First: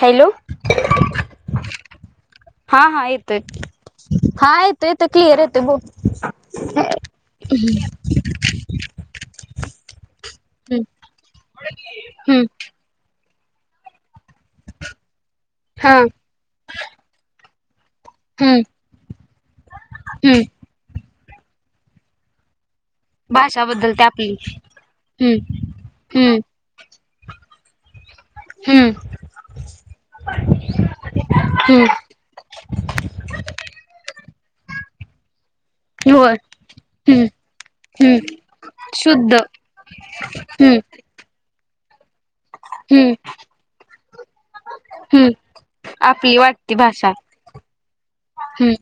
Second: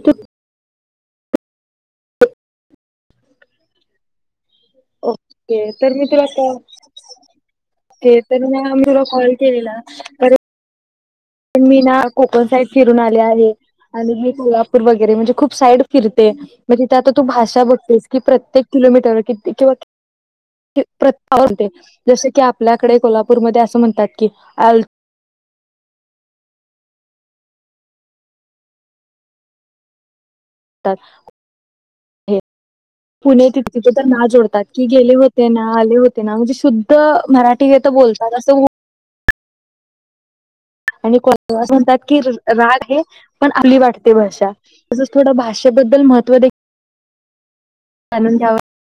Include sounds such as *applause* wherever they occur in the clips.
Hello हा हा येतो हायेत येतो क्लियर येत ओके ब तर मी तुला कॉल ते तर म मी तुला कॉल केलेला पर हम्म प मी ना हम्म कोकण साईड फिरून आले आहे आणि मी सल्हापूर वगैरे म्हणजे खूप साईड हा फिरते मग तिथे आता तू भाषा बघतेस कि हम्म प्रत्येक किलोमीटर किती हम्म किंवा प्र होते जस की आपल्याकडे कोल्हापूरमध्येध्ये भाषा असं बदलते म्हणतात की आपली अ हम्म हम्म हम्म तर हम पुणे तिथ तिथे तर ना जोडतात की गेले हो ते ना आले होते ना होय म्हणजे शुद्ध हम्म मराठी घ तर हम्म बोलतात असं *unintelligible* आणि को म्हणतात कि राग हे हम्म पण अली वाटते भाषा तसच हम्म थोडं भाषेबद्दल आपली महत्त्व वाटती भाषा जाणून घ्यावा हम्म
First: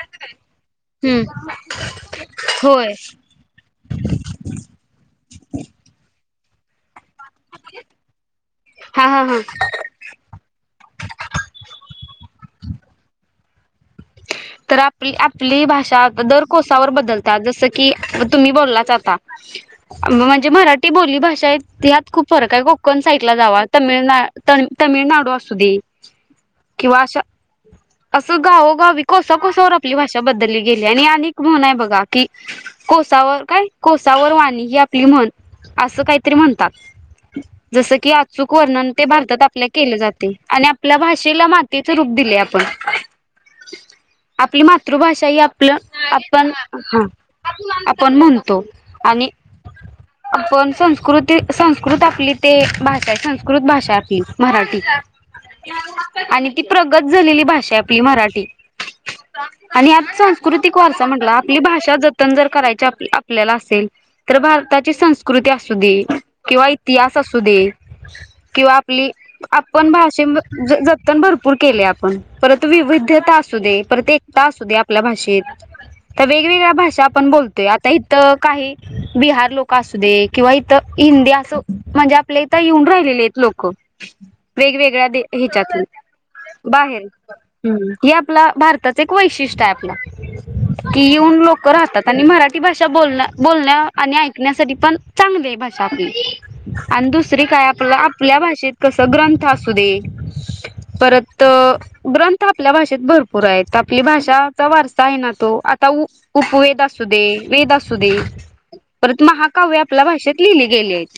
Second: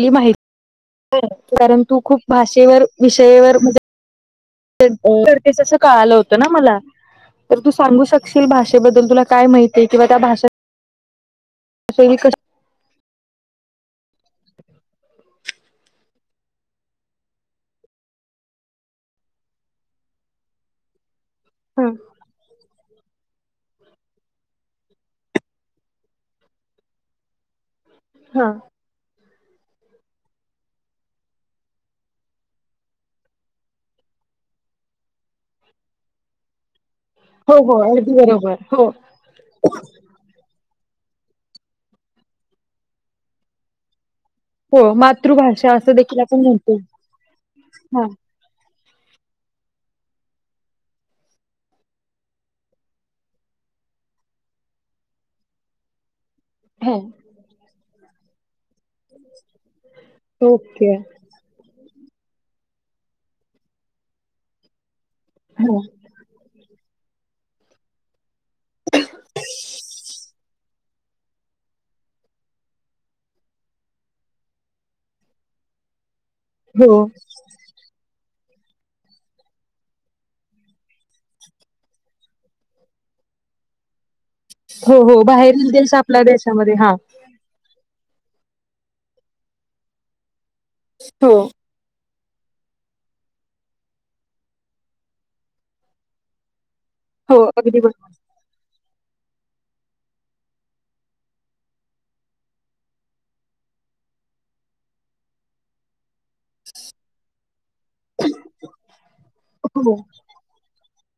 ली माहिती हम्म कारण तू खूप भाषेवर होय विषयवर म्ह तेच कळाल होतं ना मला तर तू सांगू शकशील हा भाषेबद्दल हा तुला हा काय माहिती आहे किंवा त्या भाषा *unintelligible* *inaudible* तर आपली आपली भाषा दर कोसावर बदलत्या जसं की तुम्ही बोललाच आता म्हणजे मराठी बोली भाषा *unintelligible* ह ह्यात खूप फरक आहे कोकण साईडला जावा तमिळना त तमिळनाडू असू दे किंवा अश असं हा गाव वी कोसा कोसावर आपली भाषा बदलली गेली आणि एक म्हण हाय बघा की कोसावर काय कोसावर वाणी ही आपली म्हण असं काहीतरी म्हणतात हो हो जस की अगदी अचूक बरोबर हो वर्णन ते भारतात आपल्या केलं जाते आणि आपल्या भाषेला मातीचे रूप दिले आपण आपली हो मातृभाषा ही आपलं असं देखील आपण म्हणतो ह हा आपण म्हणतो आणि आपण संस्कृती संस्कृत आपली ते भाषा आहे संस्कृत भाषा आपली मराठी आणि ती हा प्रगत झालेली भाषा आहे आपली मराठी आणि आता सांस्कृतिक ओके वारसा म्हंटला आपली भाषा जप जतन जर करायची आप- आपल्याला असेल तर भारताची सं कृती हा असू दे किंवा इतिहास असू दे किंवा आपली आपण भाषे- जतन भरपूर केले आपण परंत वि *unintelligible* असू दे परत एकता असू दे आपल्या भाषेत तर वगवेगळ्या हो भाषा आपण बोलतोय आता हित *inaudible* काही बिहार लोक असू दे किंवा इथं हिंदी असं म्हणजे आपल्या इथं येऊन राहिल हेत लोकं हो वेगवेगळ्या हो बाहेरील दे-हेच्यातल देश आपल्या देशामध्ये हा बाहेर हम्म हे आपलं भारताचं एक वैशिष्ट्य आहे आपलं कि हो येऊन लोक राहतात आणि मराठी भाषा बोलण्या बोलण्या आणि ऐकण्यासाठी पण चांगली आहे भाषा आपली आणि हो दुसरी काय अगदी आपलं बरोबर आपल्या भाषेत कसं ग्रंथ असू दे परत अ.. ग्रंथ आपल्या भाषेत भरपूर आहेत आपली भाषा चा वारसा आहे ना तो आता उ उपवेद असू दे वेद असू दे परंतु महाकाव्य हो आपल्या भाषेत लिहिले गेले आहेत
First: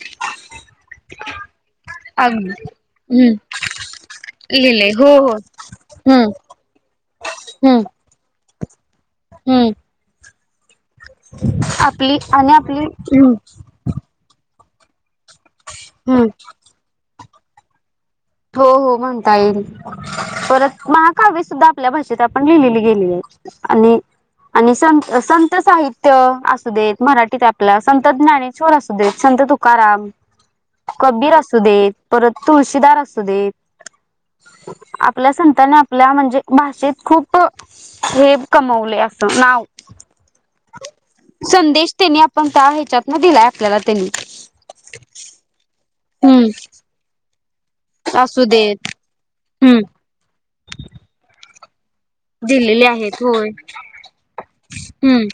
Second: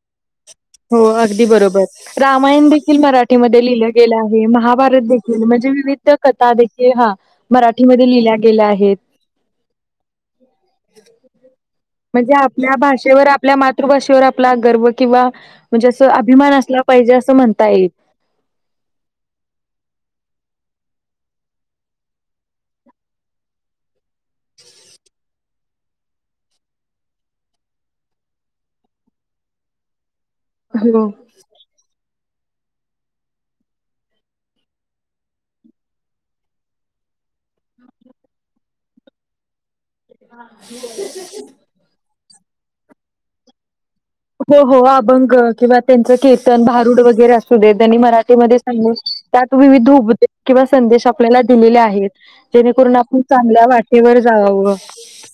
हो अगदी बरोबर हम्म रामायण देखील मराठीमध्ये लिहिलं गेलं आहे लिहिलंय महाभारत हो हो देखील म्हणजे जे विविध हम्म कथा देखील हा हम्म मराठीमध्ये लिहिल्या गेल्या आहेत हम्म आपली म्हणजे आणि आपल्या आपली भाषेवर हम्म आपल्या मातृभाषेवर आपला गर्व किंवा म्हणजे असं हम्म अभिमान असला पाहिजे असं म्हणता येईल हो हो म्हणता येईल. परत महाकाव्य सुद्धा आपल्या भाषेत आपण लिहिलेली गेली आहे आणि आणि संत अ संत. साहित्य असू देत मराठीत आपला संत ज्ञानेश्वर असू देत संत तुकाराम. हो. कबीर असू दे परत तुळशीदार असू. सू दे आपल्या संतान आपल्या म्हणजे भाषेत खूप हो हे कमवले असं नाव. *inaudible* पण त्या ह्याच्यातनं दिलाय आपल्यालाला त्यांनी. हो हो अभंग किंवा त्यांचं कीर्तन हम्म भारुड वगैरे अस असुदे त्यांनी असू मराठीमध्ये *inaudible* देत त्यात हम्म विविध उपदेश किंवा संदेश आपल्याला दिलेले आहेत. दिलेले जेणेकरून आपण आहेत होय चांगल्या वाटेवर जा. हम्म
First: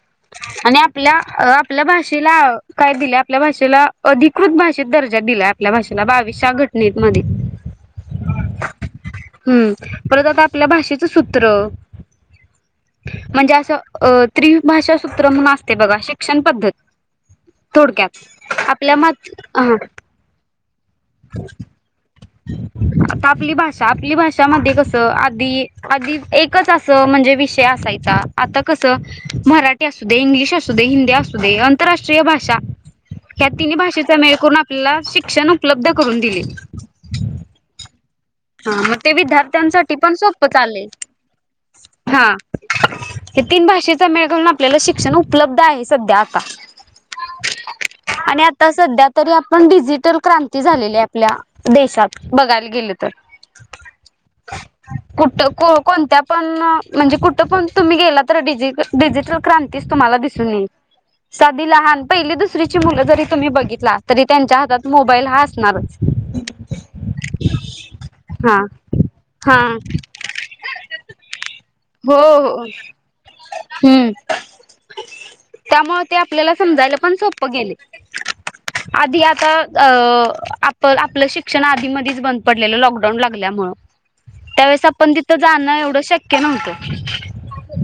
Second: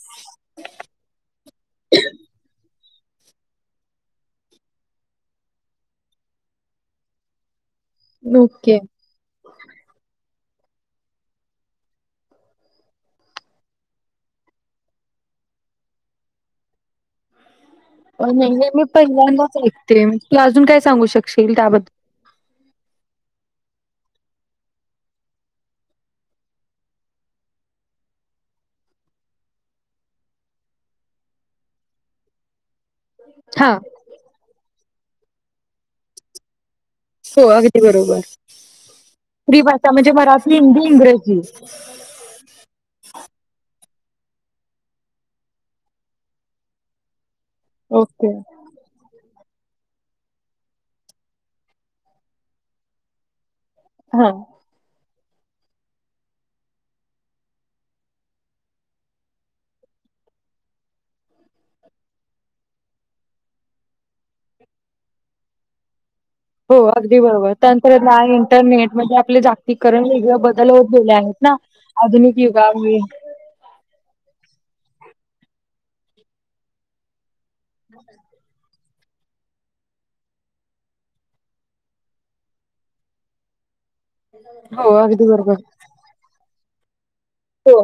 आणि आपल्या- आपल्या भाषेला काय दिलंय आपल्या भाषेला अधिकृत भाषेत दर्जा दिलाय आपल्या भाषेला बावीसच्या घटनेमध्ये ओके. हम्म परत आता आपल्या भाषेचं सूत्र.. *unintelligible* म्हणजे असं अ.. त्रिभाषा सूत्र म्हणून असतंय बघा शिक्षण पद्धत.. अ थोडक्यात नाही मी आपल्या मात पहिल्यांदाच हा ऐकते तू अजून काय. सांगू शकशील त्याबद्द आता आपली भाषा आपली भाषा मध्ये कसं आधी आधी एकच असं म्हणजे विषय असायचा. आता कसं मराठी असू दे इंग्लिश असू दे हिंदी असू दे आंतरराष्ट्रीय भाषा. ह्या हा तिन्ही भाषेचा मेळ करून आपल्याला शिक्षण उपलब्ध करून दिले. हो अगदी बरोबर. हा मग ते विविध भाषा विद्यार्थ्यांसाठी म्हणजे पण सोपं मराठी हिंदी चाललंय. इंग्रजी. हा. हे तीन भाषेचा मेळ करून आपल्याला शिक्षण उपलब्ध आहे सध्या आता. ओके आणि आता सध्या तरी आप, पण डिजिटल क्रांती झालेली आपल्या देशात बघायला गेले तर. हा. कुठ कोणत्या पण म्हणजे कुठं पण तुम्ही गेला तर डिजि डिजिटल क्रांतीच तुम्हाला. दिसून येईल. साध लहान पहिली दुसरीची मुलं जरी तुम्ही बघितला तरी त्यांच्या हातात मोबाईल हा असणारच. हो अगदी बरोबर त्यानंत नाही हा इंटरनेटमध्ये आपले हा जागतिककरण वेगळे बदल होत गेले आहेत ना हो आधुनिक हो युगामुळे. हम्म. त्यामुळे ते आपल्याला समजायला पण सोप्प गेले. आधी आता अ आप आपलं शिक्षण आधी मधच बंद. पडलेल लॉकडाऊन लागल्यामूळ त्यावेेळेस हो आपण अगदी तिथं बरोबर जाणं एवढं शक्य नव्हतं. हो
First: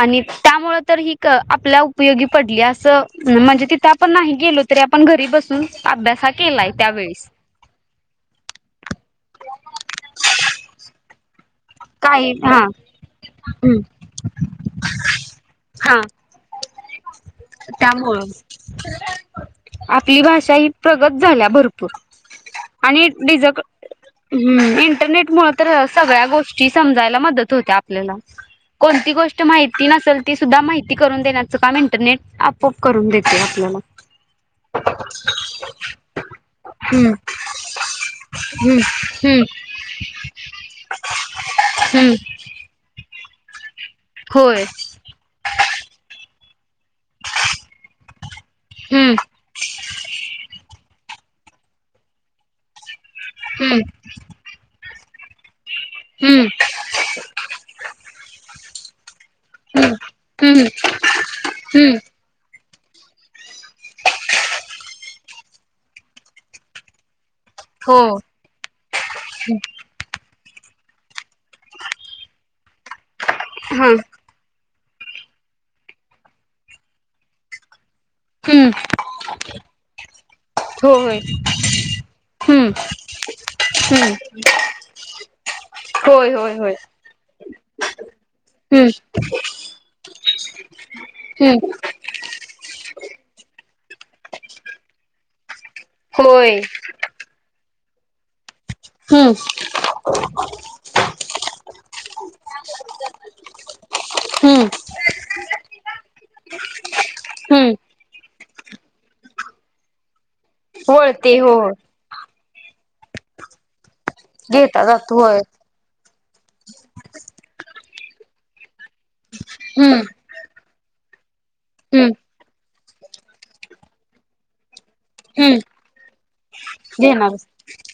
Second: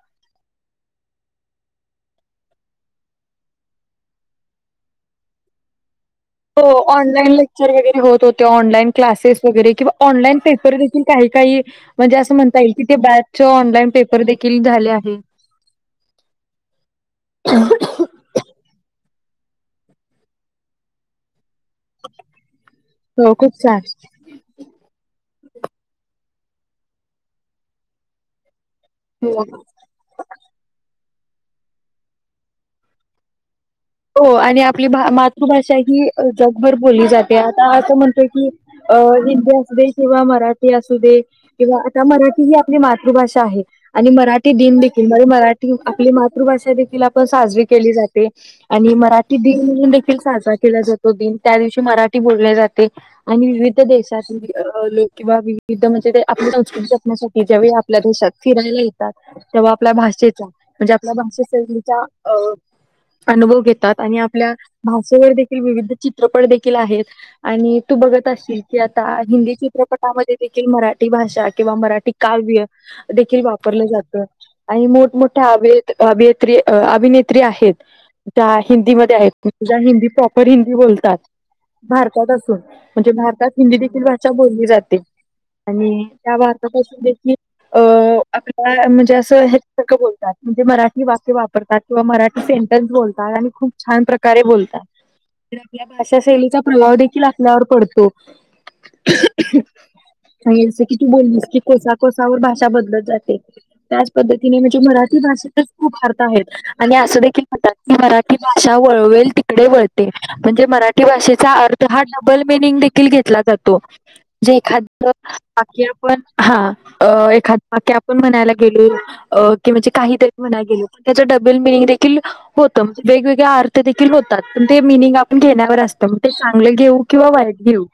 आणि. त्यामूळ तर ही आपला उपयोगी पडली असं म्हणजे तिथं आपण नाही गेलो तरी आपण घरी बसून. अभ्यास हा हो केलाय ऑनलाईन त्यावेेळेस लेक्चर वगैरे होत होते ऑनलाईन. क्लासेस वगैरे किंवा ऑनलाईन पेपर देखील काही काही म्हणजे काही असं हा म्हणता येईल की ते बॅच ऑनलाईन पेपर देखील झाले आहे. हा त्यामूळ. आपली भाषा ही प्रगत झाल्या भरपूर. आणि हो डीज खूप छान इंटरनेट मुळ तर सगळ्या गोष्टी. समजायला मदत होतिया आपल्याला कोणती गोष्ट हो माहिती नसेल ती सुद्धा माहिती. करून देण्याचं काम इंटरनेट आपोआप करून देते आपल्याला. हो. आणि आपली मातृभाषा ही जगभर बोलली हम्म जाते. आता असं म्हणतोय की हम्म अ हम्म असू दे किंवा मराठी असू दे किंवा आता हम्म मराठी ही आपली मातृभाषा आहे. आणि मराठी होय दिन देखील म्हणजे मराठी आपली मातृभाषा देखील आपण साजरी केली जाते. आणि हम्म मराठी दिन म्हणून देखील साजरा केला जातो. दिन त्या दिवशी मराठी बोलले जाते. आणि विविध हम्म देशातील लोक किंवा वी वीधता म्हणजे ते हम्म आपली संस्कृती जपण्यासाठी ज्यावेळी आपल्या देशात फिरायला येतात. तेव्हा आपल्या भाषेचा हम्म म्हणजे आपल्या भाषा हम्म शैलीच्या अ अनुभव घेतात आणि आपल्या भाषेवर देखील विविध चित्रपट देखील आहेत. आणि तू हो बघत असशील की आता हिंदी चित्रपटामध्ये देखील मराठी भाषा किंवा मराठी काव्य देखील वापरलं हा जात. आणि मोठमोठ्या अभिनेता अभिनेत्री अभिनेत्री आहेत. त्या हम्म हिंदीमध्ये आहेत ज्या हिंदी प्रॉप र हिंदी बोलतात होय भारतात असून हम्म म्हणजे भारतात हिंदी देखील हम्म भाषा बोलली जाते. आणि होय त्यावर होय आता होय कस देखील. अ हम्म आपल्या म्हणजे असं बोलतात म्हणजे मराठी वाक्य हम्म वापरतात किंवा मराठी सेंटेन्स बोलतात. आणि खूप छान प्रकारे बोलतात. आपल्या भाषा होय शैलीचा प्रभाव देखील आपल्यावर पडतो. हो हम्म आणि अस की तू बोललीस की कोसा कोसावर भाषा बदलत जाते त्याच पद्धतीने हम्म म्हणजे ते मराठी भाषेतच खूप अर्थ आहेत आणि असं देखील हम्म म्हणतात की मराठी भाषा वळवेल तिकडे वळते. म्हणजे मराठी वळते भाषेचा हो अर्थ हा डबल मिनिंग देखील घेतला जातो. जे घेता एखाद जातो होय बाकी आपण हा अ एखाद बाकी आपण म्हणायला गेले अ हम्म काहीतरीे म्हणायला गेले त्याच्या डबल मिअनिंग हम्म देखील होते. वेगवेगळ्या अर्थ देखील होतात. ते मीनिंग आपण हम्म घेण्यावर असतं मग ते चांगलं घेऊ किंवा वाईट घेऊ.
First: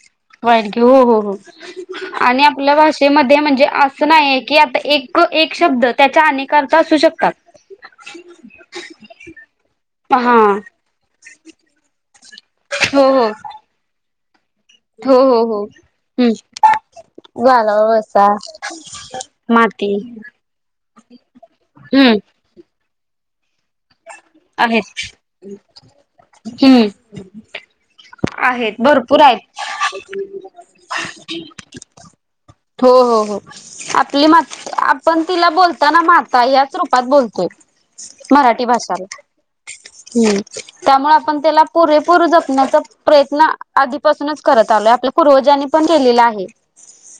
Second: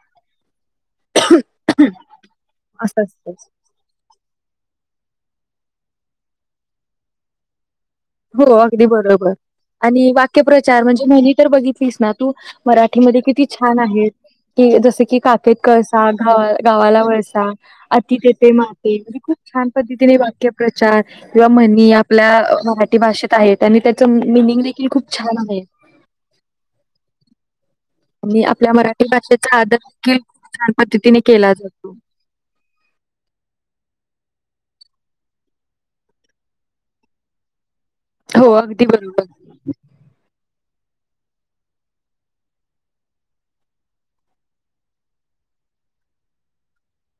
होय की हो हो हो आणि आपल्या असं असतं. भाषेमध्ये म्हणजे असं नाहीय की आता एक एक शब्द त्याच्या अनेक अर्थ असू शकतात. हो अगदी बरोबर आणि हा वाक्यप्रचार म्हणजे म्हणी तर बघितलीस ना, तू हो मराठीमध्ये हो किती छान आहे. कि जस की हो हो काकेत हो कळसा घा हम्म. गावाला वळसा गाला अति वसा तेथे माती छान माती पद्धतीने वाक्य प्रचार किंवा म्हणी हम्म आपल्या मराठी भाषेत आहेत. त्यांनी त्याच मिनिंग देखील आहेत खूप छान आहे. हम्म आणि आपल्या आहेत मराठी भरपूर भाषेचा आहेत. आदर देखील खूप छान पद्धतीने केला जातो. हो हो हो आपली म आपण तिला बोलताना माता ह्याच रूपात बोलतो. हो अगदी चालेल बरोबर हम्म त्यामुळे आपण त्याला पुरेपूर जपण्याचा प्रयत्न आधीपासूनच करत आलोय आपल्या पूर्व जानी पण केलेल आहे.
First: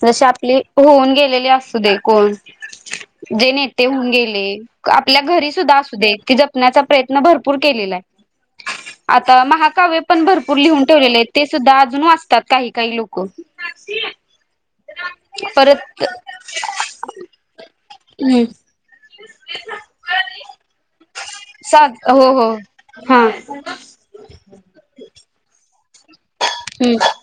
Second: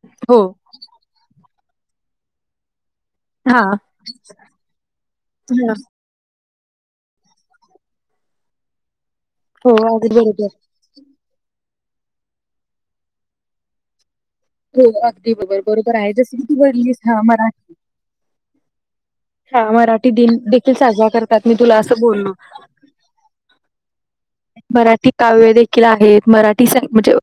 जसे हो आपले होऊन गेलेले असू दे कोण. जे हा नेते होऊन गेले. आपल्या घरी सुद्धा असू देत. ते जपण्याचा प्रयत्न भरपूर केलेला आहे. आता हो महाकाव्य अगदी पण बरोबर भरपूर लिहून ठेवलेले आहेत. ते सुद्धा अजून वाचतात काही काही लोक हो अगदी बरोबर बरोबर परत आहे. जस की तू भरलीस हा मराठी हम्म हा मराठी दिन देखील साजरा करतात मी तुला सा अस हो बोललो. हो हा मराठी काव्य देेखील आहेत मराठी संच हम्म म्हणजे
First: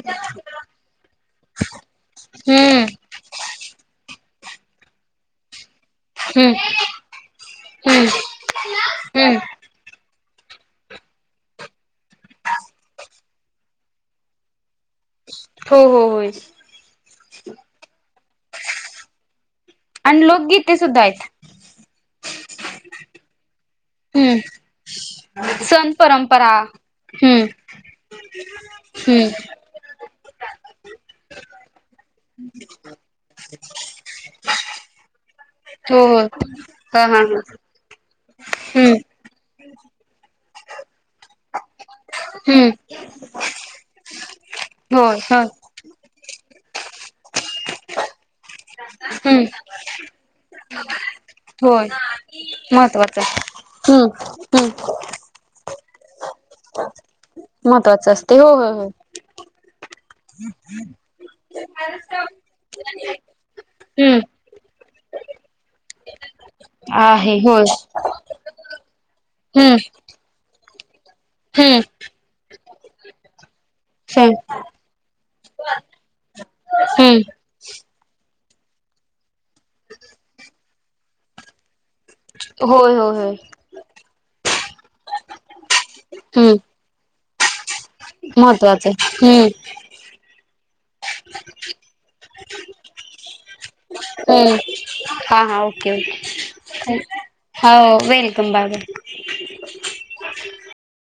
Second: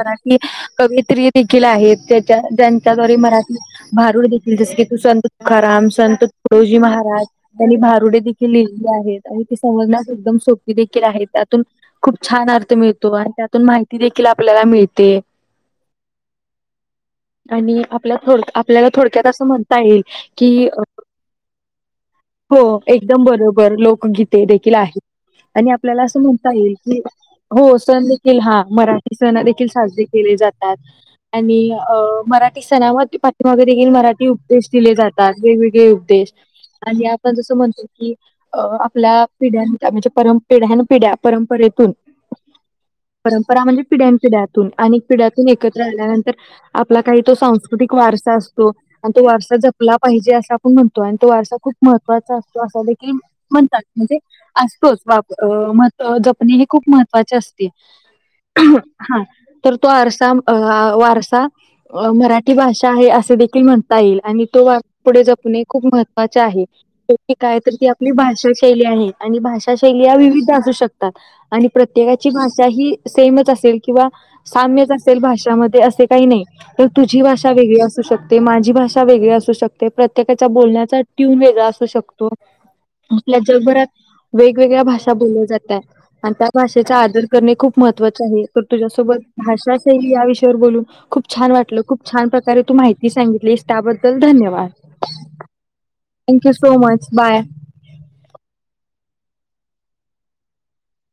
मराठी कवियीत्री देखील आहेत त्याच्या हम्म ज्याच्याद्वारे मराठी भारुड देखील जस की तू संत तुकाराम. संत हम्म तुकडोजी महाराज त्यांनी हम्म भारुडे देखील लिहिलेली आहेत. हम्म आणि ते समजन्यास एकदम सो सोपे देखील आहे. त्यातून खूप छान अर्थ मिळतो आणि त्यातून माहिती देखील आपल्याला मिळ ते. हो, हो, होय. आणि आपल्या थोड आपल्याला थोडक्यात असं म्हणता येईल आणि की लोकगीते सुद्धा आहेत हो एकदम बरोबर लोकगीते हम्म देखील आहेत. आणि सण आपल्याला असं परंपरा म्हणता येईल की हम्म हो सण देखील हा मराठी हम्म सण देखील साजरे केले जातात आणि अ मराठी सरावात पाठीमागे देखील मराठी उपदेश दिले जातात. वेगवेगळे हो हो उद्देश हा आणि हा आपण हा जसं म्हणतो की अ हम्म आपल्या पिढ्यांच्या म्हणजे पर पिढ्यान-पिढ्या परंपरेतून *unintelligible* परंपरा म्हणजे पिढ्यान पिढ्यातून अनेक होय होय पिढ्यातून एकत्र आल्यानंतर आपला काही तो सांस्कृतिक वार सा असतो आणि तो हम्म वारसा जपला पाहिजे असं आपण म्हणतो आणि तो वारसा खूप होय महत्त्वाचा असतो असा देखील महत्त्वाचं आहे. म्हणतात हम्म म्हणजे हम्म असतोच वापर अ महत जपने ही खूप महत्वाची असते. महत्त्वाचं असते हो *inaudible* हो हो. हा तर तो अता अ वारसा अ मराठी भाषा आहे असे देखील म्हणता येईल हम्म आणि तो वारसा पुढे जपाने खूप महत्वाचे आहे शेवटी आहे काय होय तर ती आपली भाषा शैली आहे. आणि भाषा हम्म शैली या विविध असू शकतात. आणि हम्म प्रत्येकाची भाषा ही सेमच असेल किंवा सं साम्यच असेल भाषामध्ये असं ते काही नाही तर हम्म तुझी भाषा वेगळी असू शक ते माझी भाषा वेगळी असू शकते. प्रत्येकाचा बोलण्याचा ट्यून वेगळा असू शकतो. होय होय होय आपल्या जगभरात वेगवेगळ्या भाषा बोलल्या जातात आणि त्या हम्म भाषेचा आदर महत्त्वाचं आहे तर महत्त्वाचं तुझ्यासोबत आहे हम्म भाषा शैली या विषयावर बोलून खूप छान वाटलं खूप छान प्रकारे तु माहिती सांगितलीस त्याबद्दल हम्म हा धन्यवाद. Okay, thank you so okay much. Bye. हो वेलकम बाय-बाय. *inaudible*